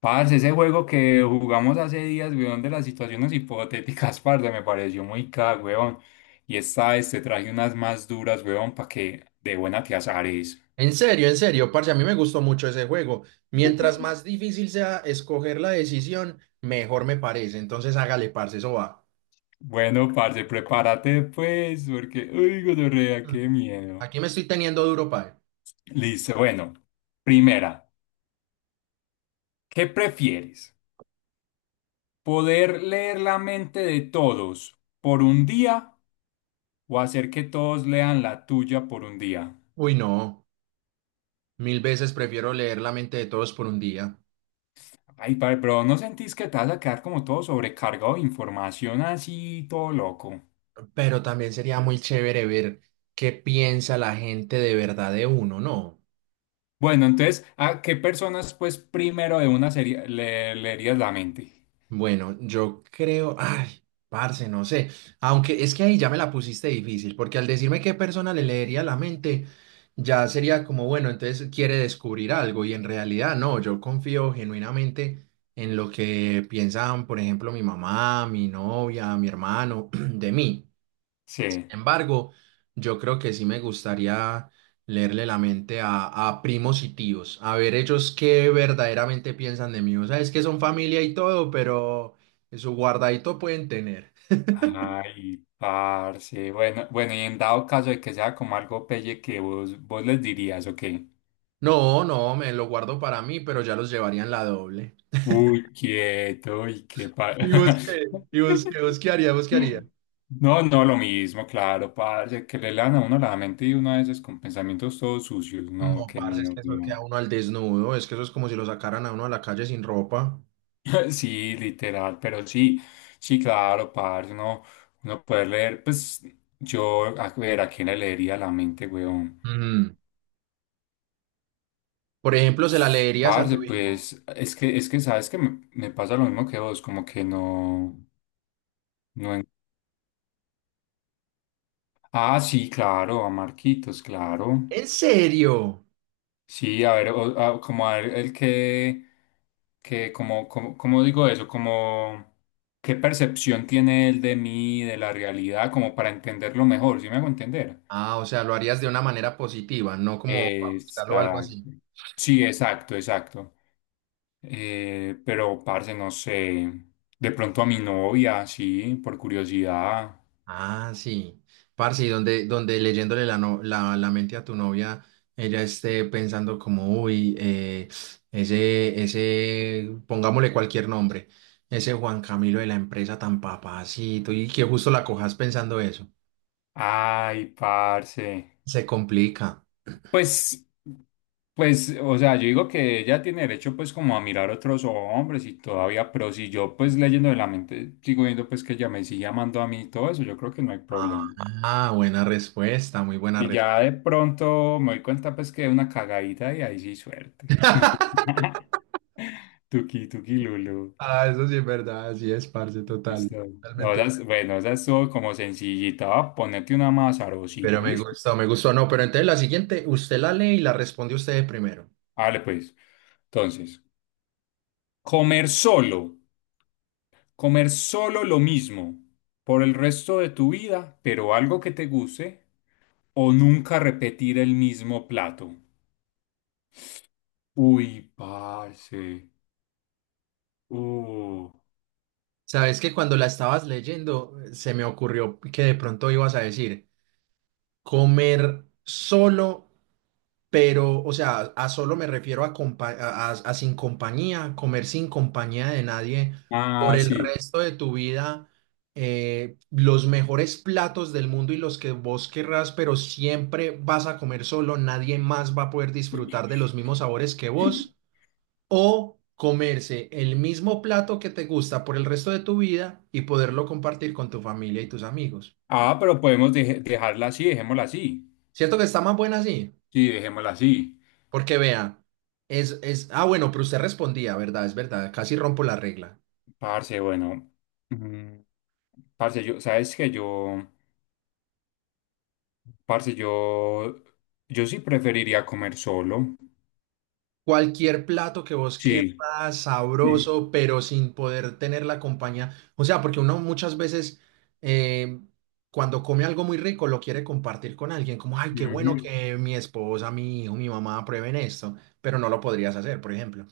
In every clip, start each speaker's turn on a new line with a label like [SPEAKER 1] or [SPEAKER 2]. [SPEAKER 1] Parce, ese juego que jugamos hace días, weón, de las situaciones hipotéticas, parce, me pareció muy caga, weón. Y esta vez te traje unas más duras, weón, para que de buena te azares.
[SPEAKER 2] En serio, parce, a mí me gustó mucho ese juego. Mientras más difícil sea escoger la decisión, mejor me parece. Entonces hágale, parce, eso va.
[SPEAKER 1] Bueno, parce, prepárate pues, porque, uy, gonorrea,
[SPEAKER 2] Mm.
[SPEAKER 1] qué miedo.
[SPEAKER 2] Aquí me estoy teniendo duro, padre.
[SPEAKER 1] Listo, bueno. Primera, ¿qué prefieres? ¿Poder leer la mente de todos por un día o hacer que todos lean la tuya por un día?
[SPEAKER 2] Uy, no, mil veces prefiero leer la mente de todos por un día.
[SPEAKER 1] Ay, padre, pero ¿no sentís que te vas a quedar como todo sobrecargado de información así, todo loco?
[SPEAKER 2] Pero también sería muy chévere ver qué piensa la gente de verdad de uno, ¿no?
[SPEAKER 1] Bueno, entonces, ¿a qué personas, pues, primero de una serie le leerías la mente?
[SPEAKER 2] Bueno, yo creo, ay, parce, no sé, aunque es que ahí ya me la pusiste difícil, porque al decirme qué persona le leería la mente, ya sería como, bueno, entonces quiere descubrir algo y en realidad no, yo confío genuinamente en lo que piensan, por ejemplo, mi mamá, mi novia, mi hermano, de mí
[SPEAKER 1] Sí.
[SPEAKER 2] embargo, yo creo que sí me gustaría leerle la mente a primos y tíos, a ver ellos qué verdaderamente piensan de mí. O sea, es que son familia y todo, pero su guardadito pueden tener.
[SPEAKER 1] Ay, parce. Bueno, bueno, y en dado caso de que sea como algo pelle que vos, vos les dirías, ¿o qué?
[SPEAKER 2] No, no, me lo guardo para mí, pero ya los llevarían la doble.
[SPEAKER 1] Uy, quieto, y qué pa...
[SPEAKER 2] ¿Y vos qué? ¿Y vos qué? ¿Vos qué haría? ¿Vos qué haría?
[SPEAKER 1] No, no, lo mismo, claro, parce, que le lean a uno la mente y uno a veces con pensamientos todos sucios, no,
[SPEAKER 2] No,
[SPEAKER 1] qué
[SPEAKER 2] parce, es
[SPEAKER 1] miedo,
[SPEAKER 2] que eso
[SPEAKER 1] no.
[SPEAKER 2] queda uno al desnudo, es que eso es como si lo sacaran a uno a la calle sin ropa.
[SPEAKER 1] Sí, literal, pero sí, sí, claro, parce, uno, uno poder leer, pues, yo, a ver, ¿a quién le leería la mente, weón?
[SPEAKER 2] Mm. Por ejemplo, se la leerías a
[SPEAKER 1] Parce,
[SPEAKER 2] tu hijo.
[SPEAKER 1] pues, es que, ¿sabes que me pasa lo mismo que vos, como que no, no... Ah, sí, claro, a Marquitos, claro.
[SPEAKER 2] ¿En serio?
[SPEAKER 1] Sí, a ver, como a ver el que como, como, ¿cómo digo eso? Como, ¿qué percepción tiene él de mí, de la realidad, como para entenderlo mejor? ¿Sí me hago entender?
[SPEAKER 2] Ah, o sea, lo harías de una manera positiva, no como para buscarlo o algo
[SPEAKER 1] Exacto.
[SPEAKER 2] así.
[SPEAKER 1] Sí, exacto, exacto. Pero, parce, no sé. De pronto a mi novia, sí, por curiosidad.
[SPEAKER 2] Ah, sí. Parce, y donde leyéndole la, la mente a tu novia, ella esté pensando como, uy, ese, pongámosle cualquier nombre, ese Juan Camilo de la empresa tan papacito, y que justo la cojas pensando eso.
[SPEAKER 1] Ay, parce.
[SPEAKER 2] Se complica.
[SPEAKER 1] Pues, pues, o sea, yo digo que ella tiene derecho pues como a mirar otros hombres y todavía, pero si yo pues leyendo de la mente sigo viendo pues que ella me sigue amando a mí y todo eso, yo creo que no hay
[SPEAKER 2] Ah,
[SPEAKER 1] problema.
[SPEAKER 2] ah, buena respuesta, muy buena
[SPEAKER 1] Y
[SPEAKER 2] respuesta.
[SPEAKER 1] ya de pronto me doy cuenta pues que es una cagadita y ahí sí suerte. Tuki, tuki, Lulu.
[SPEAKER 2] Ah, eso sí es verdad, así es, parce, total.
[SPEAKER 1] Listo. No,
[SPEAKER 2] Totalmente.
[SPEAKER 1] esas, bueno, esa estuvo como sencillita. Va a ponerte una más
[SPEAKER 2] Pero
[SPEAKER 1] sabrosita,
[SPEAKER 2] me
[SPEAKER 1] ¿listo?
[SPEAKER 2] gustó, me gustó. No, pero entonces la siguiente, usted la lee y la responde usted primero.
[SPEAKER 1] Vale, pues. Entonces, comer solo. Comer solo lo mismo por el resto de tu vida, pero algo que te guste, o nunca repetir el mismo plato. Uy, parce. Uh.
[SPEAKER 2] Sabes que cuando la estabas leyendo, se me ocurrió que de pronto ibas a decir comer solo, pero, o sea, a solo me refiero a sin compañía, comer sin compañía de nadie por
[SPEAKER 1] Ah,
[SPEAKER 2] el
[SPEAKER 1] sí.
[SPEAKER 2] resto de tu vida. Los mejores platos del mundo y los que vos querrás, pero siempre vas a comer solo, nadie más va a poder disfrutar de los mismos sabores que vos. O comerse el mismo plato que te gusta por el resto de tu vida y poderlo compartir con tu familia y tus amigos.
[SPEAKER 1] Ah, pero podemos dejarla así, dejémosla así.
[SPEAKER 2] ¿Cierto que está más buena así?
[SPEAKER 1] Sí, dejémosla así.
[SPEAKER 2] Porque vea, bueno, pero usted respondía, ¿verdad? Es verdad, casi rompo la regla.
[SPEAKER 1] Parce, bueno. mm, Parce, yo, sabes que yo, parce, yo sí preferiría comer solo.
[SPEAKER 2] Cualquier plato que vos quieras,
[SPEAKER 1] Sí. Mm.
[SPEAKER 2] sabroso, pero sin poder tener la compañía. O sea, porque uno muchas veces, eh, cuando come algo muy rico, lo quiere compartir con alguien, como, ay, qué bueno
[SPEAKER 1] Ujú.
[SPEAKER 2] que mi esposa, mi hijo, mi mamá prueben esto, pero no lo podrías hacer, por ejemplo.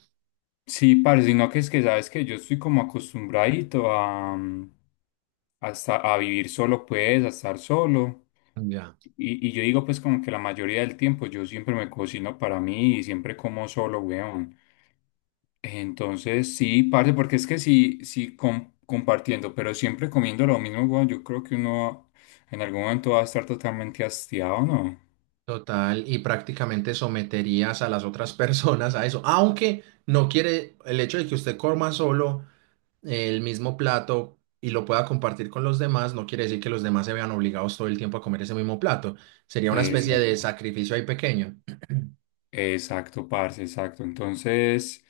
[SPEAKER 1] Sí, parce, sino que es que sabes que yo estoy como acostumbradito a, a, a vivir solo, pues, a estar solo.
[SPEAKER 2] Ya,
[SPEAKER 1] Y yo digo, pues, como que la mayoría del tiempo yo siempre me cocino para mí y siempre como solo, weón. Entonces, sí, parce, porque es que sí, sí, compartiendo, pero siempre comiendo lo mismo, weón, yo creo que uno en algún momento va a estar totalmente hastiado, ¿no?
[SPEAKER 2] total, y prácticamente someterías a las otras personas a eso, aunque no quiere el hecho de que usted coma solo el mismo plato y lo pueda compartir con los demás, no quiere decir que los demás se vean obligados todo el tiempo a comer ese mismo plato. Sería una especie, sí, de
[SPEAKER 1] Exacto.
[SPEAKER 2] sacrificio ahí pequeño.
[SPEAKER 1] Exacto, parce, exacto. Entonces,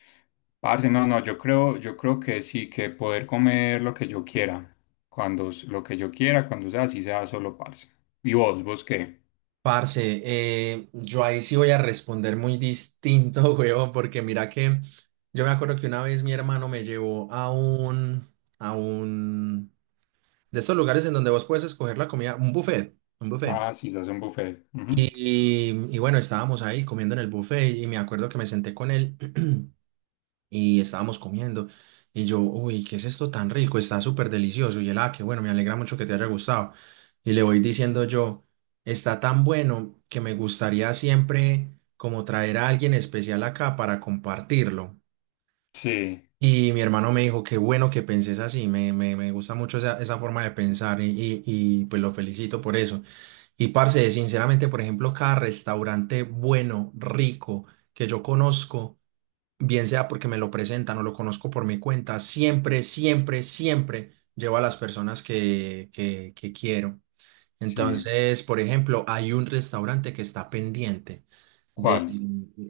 [SPEAKER 1] parce, no, no, yo creo que sí, que poder comer lo que yo quiera, cuando lo que yo quiera, cuando sea, así sea solo, parce. ¿Y vos, vos qué?
[SPEAKER 2] Parce, yo ahí sí voy a responder muy distinto, huevón, porque mira que yo me acuerdo que una vez mi hermano me llevó a un, de estos lugares en donde vos puedes escoger la comida, un buffet, un buffet.
[SPEAKER 1] Ah, sí, se hace un buffet. Ujú.
[SPEAKER 2] Y bueno, estábamos ahí comiendo en el buffet y me acuerdo que me senté con él y estábamos comiendo. Y yo, uy, ¿qué es esto tan rico? Está súper delicioso. Y él, ah, qué bueno, me alegra mucho que te haya gustado. Y le voy diciendo yo, está tan bueno que me gustaría siempre como traer a alguien especial acá para compartirlo.
[SPEAKER 1] Sí,
[SPEAKER 2] Y mi hermano me dijo, qué bueno que penses así, me gusta mucho esa forma de pensar y pues lo felicito por eso. Y parce, sinceramente, por ejemplo, cada restaurante bueno, rico, que yo conozco, bien sea porque me lo presentan o lo conozco por mi cuenta, siempre, siempre, siempre llevo a las personas que quiero.
[SPEAKER 1] sí.
[SPEAKER 2] Entonces, por ejemplo, hay un restaurante que está pendiente de,
[SPEAKER 1] ¿Cuál?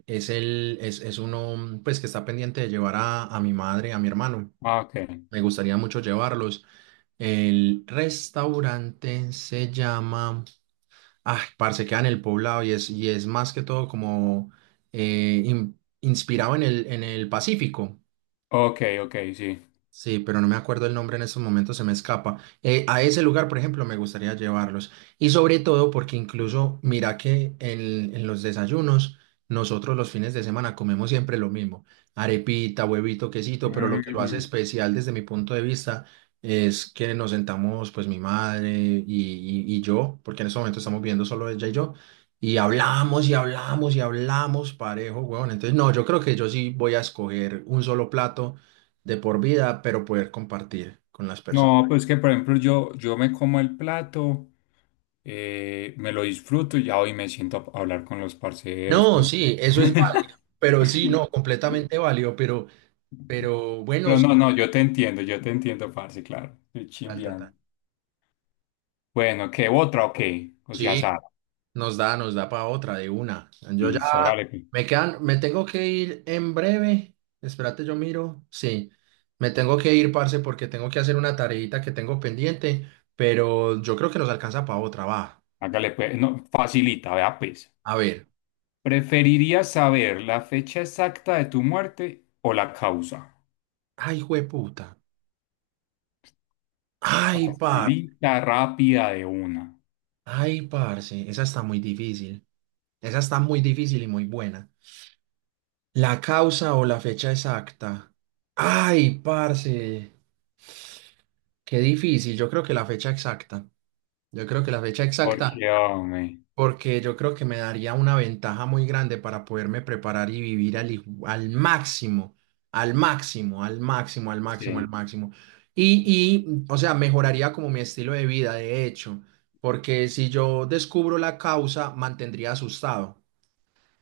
[SPEAKER 2] es el, es uno, pues, que está pendiente de llevar a, mi madre, a mi hermano.
[SPEAKER 1] Ah, ok.
[SPEAKER 2] Me gustaría mucho llevarlos. El restaurante se llama... Ah, parce, queda en el poblado y es, más que todo como inspirado en el Pacífico.
[SPEAKER 1] Ok, ok, sí.
[SPEAKER 2] Sí, pero no me acuerdo el nombre en estos momentos, se me escapa. A ese lugar, por ejemplo, me gustaría llevarlos. Y sobre todo porque incluso, mira que en los desayunos, nosotros los fines de semana comemos siempre lo mismo, arepita, huevito, quesito, pero lo, ujú, que lo hace
[SPEAKER 1] Ujú.
[SPEAKER 2] especial desde mi punto de vista es que nos sentamos, pues mi madre y yo, porque en este momento estamos viendo solo ella y yo, y hablamos y hablamos y hablamos parejo, huevón. Entonces, no, yo creo que yo sí voy a escoger un solo plato de por vida, pero poder compartir con las personas.
[SPEAKER 1] No, pues que por ejemplo yo, yo me como el plato, me lo disfruto y ya hoy me siento a hablar con los parceros,
[SPEAKER 2] No,
[SPEAKER 1] con
[SPEAKER 2] sí, eso es
[SPEAKER 1] la...
[SPEAKER 2] válido, pero sí, no, completamente válido, pero, pero bueno,
[SPEAKER 1] Pero
[SPEAKER 2] sí,
[SPEAKER 1] no, no, yo te entiendo, parce, claro. Estoy
[SPEAKER 2] total, total.
[SPEAKER 1] chimbeando. Bueno, ¿qué otra o qué? O sea,
[SPEAKER 2] Sí,
[SPEAKER 1] Sara.
[SPEAKER 2] nos da para otra de una. Yo ya
[SPEAKER 1] Listo, hágale pues.
[SPEAKER 2] me quedan, me tengo que ir en breve. Espérate, yo miro. Sí, me tengo que ir, parce, porque tengo que hacer una tareita que tengo pendiente, pero yo creo que nos alcanza para otra, va.
[SPEAKER 1] Hágale pues. No, facilita, vea pues.
[SPEAKER 2] A ver.
[SPEAKER 1] ¿Preferirías saber la fecha exacta de tu muerte o la causa?
[SPEAKER 2] Ay, jueputa. Ay, par.
[SPEAKER 1] Facilita, rápida de una.
[SPEAKER 2] Ay, parce. Esa está muy difícil. Esa está muy difícil y muy buena. La causa o la fecha exacta. Ay, parce. Qué difícil. Yo creo que la fecha exacta. Yo creo que la fecha exacta,
[SPEAKER 1] Porque, hombre,
[SPEAKER 2] porque yo creo que me daría una ventaja muy grande para poderme preparar y vivir al máximo, al máximo, al máximo, al máximo, al
[SPEAKER 1] sí.
[SPEAKER 2] máximo. Y, y, o sea, mejoraría como mi estilo de vida, de hecho, porque si yo descubro la causa, mantendría asustado.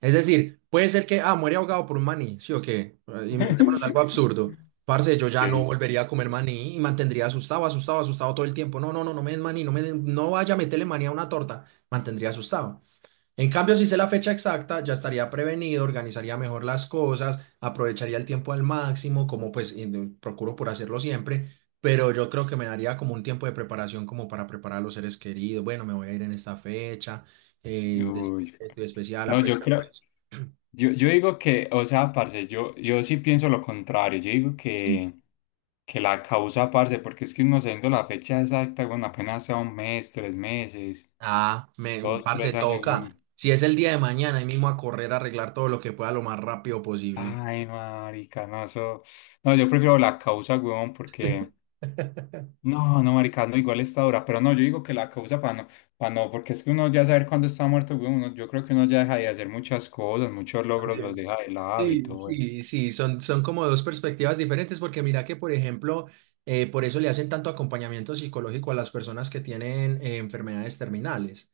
[SPEAKER 2] Es decir, puede ser que, ah, muere ahogado por un maní, sí o qué, inventémonos algo absurdo. Parce, yo ya no
[SPEAKER 1] Sí.
[SPEAKER 2] volvería a comer maní y mantendría asustado, asustado, asustado todo el tiempo. No, no, no, no me den maní, no vaya a meterle maní a una torta, mantendría asustado. En cambio, si sé la fecha exacta, ya estaría prevenido, organizaría mejor las cosas, aprovecharía el tiempo al máximo, como pues procuro por hacerlo siempre, pero yo creo que me daría como un tiempo de preparación como para preparar a los seres queridos. Bueno, me voy a ir en esta fecha, eh, de-
[SPEAKER 1] Uy,
[SPEAKER 2] estoy especial,
[SPEAKER 1] no, yo
[SPEAKER 2] aprovechar
[SPEAKER 1] creo.
[SPEAKER 2] cosas.
[SPEAKER 1] Yo digo que, o sea, parce, yo sí pienso lo contrario. Yo digo que la causa, parce, porque es que uno sabiendo la fecha exacta, bueno, apenas sea 1 mes, 3 meses,
[SPEAKER 2] Ah, me,
[SPEAKER 1] dos,
[SPEAKER 2] parce,
[SPEAKER 1] tres años,
[SPEAKER 2] toca.
[SPEAKER 1] bueno.
[SPEAKER 2] Si es el día de mañana, ahí mismo a correr, a arreglar todo lo que pueda lo más rápido posible.
[SPEAKER 1] Ay, no, marica, no, eso. No, yo prefiero la causa, weón, porque. No, no, marica, no, igual esta hora. Pero no, yo digo que la causa para no, porque es que uno ya saber cuándo está muerto, weón, uno- yo creo que uno ya deja de hacer muchas cosas, muchos logros los
[SPEAKER 2] También.
[SPEAKER 1] deja de lado y
[SPEAKER 2] Sí,
[SPEAKER 1] todo eso.
[SPEAKER 2] sí, sí, son como dos perspectivas diferentes porque mira que, por ejemplo, por eso le hacen tanto acompañamiento psicológico a las personas que tienen enfermedades terminales.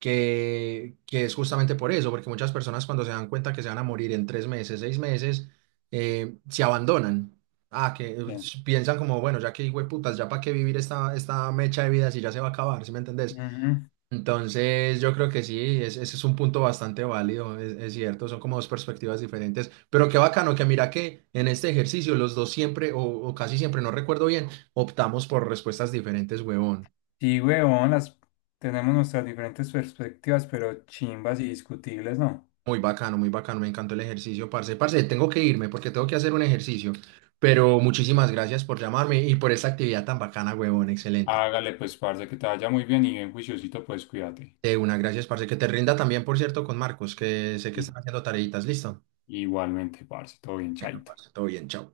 [SPEAKER 2] Que es justamente por eso, porque muchas personas cuando se dan cuenta que se van a morir en 3 meses, 6 meses, se abandonan. Ah, que
[SPEAKER 1] Ya.
[SPEAKER 2] piensan como, bueno, ya que putas, ya para qué vivir esta mecha de vida si ya se va a acabar, ¿sí me entendés?
[SPEAKER 1] Ujú.
[SPEAKER 2] Entonces, yo creo que sí, ese es un punto bastante válido, es cierto, son como dos perspectivas diferentes, pero qué bacano que mira que en este ejercicio los dos siempre, o casi siempre, no recuerdo bien, optamos por respuestas diferentes, huevón.
[SPEAKER 1] Sí, huevón, las tenemos nuestras diferentes perspectivas, pero chimbas y discutibles, ¿no?
[SPEAKER 2] Muy bacano, me encantó el ejercicio, parce. Parce, tengo que irme porque tengo que hacer un ejercicio, pero muchísimas gracias por llamarme y por esta actividad tan bacana, huevón, excelente.
[SPEAKER 1] Hágale, pues, parce, que te vaya muy bien y bien juiciosito, pues, cuídate.
[SPEAKER 2] De una, gracias, parce. Que te rinda también, por cierto, con Marcos, que sé que
[SPEAKER 1] Y-
[SPEAKER 2] están haciendo tareitas. Listo.
[SPEAKER 1] igualmente, parce, todo bien, chaito.
[SPEAKER 2] Parce, todo bien, chao.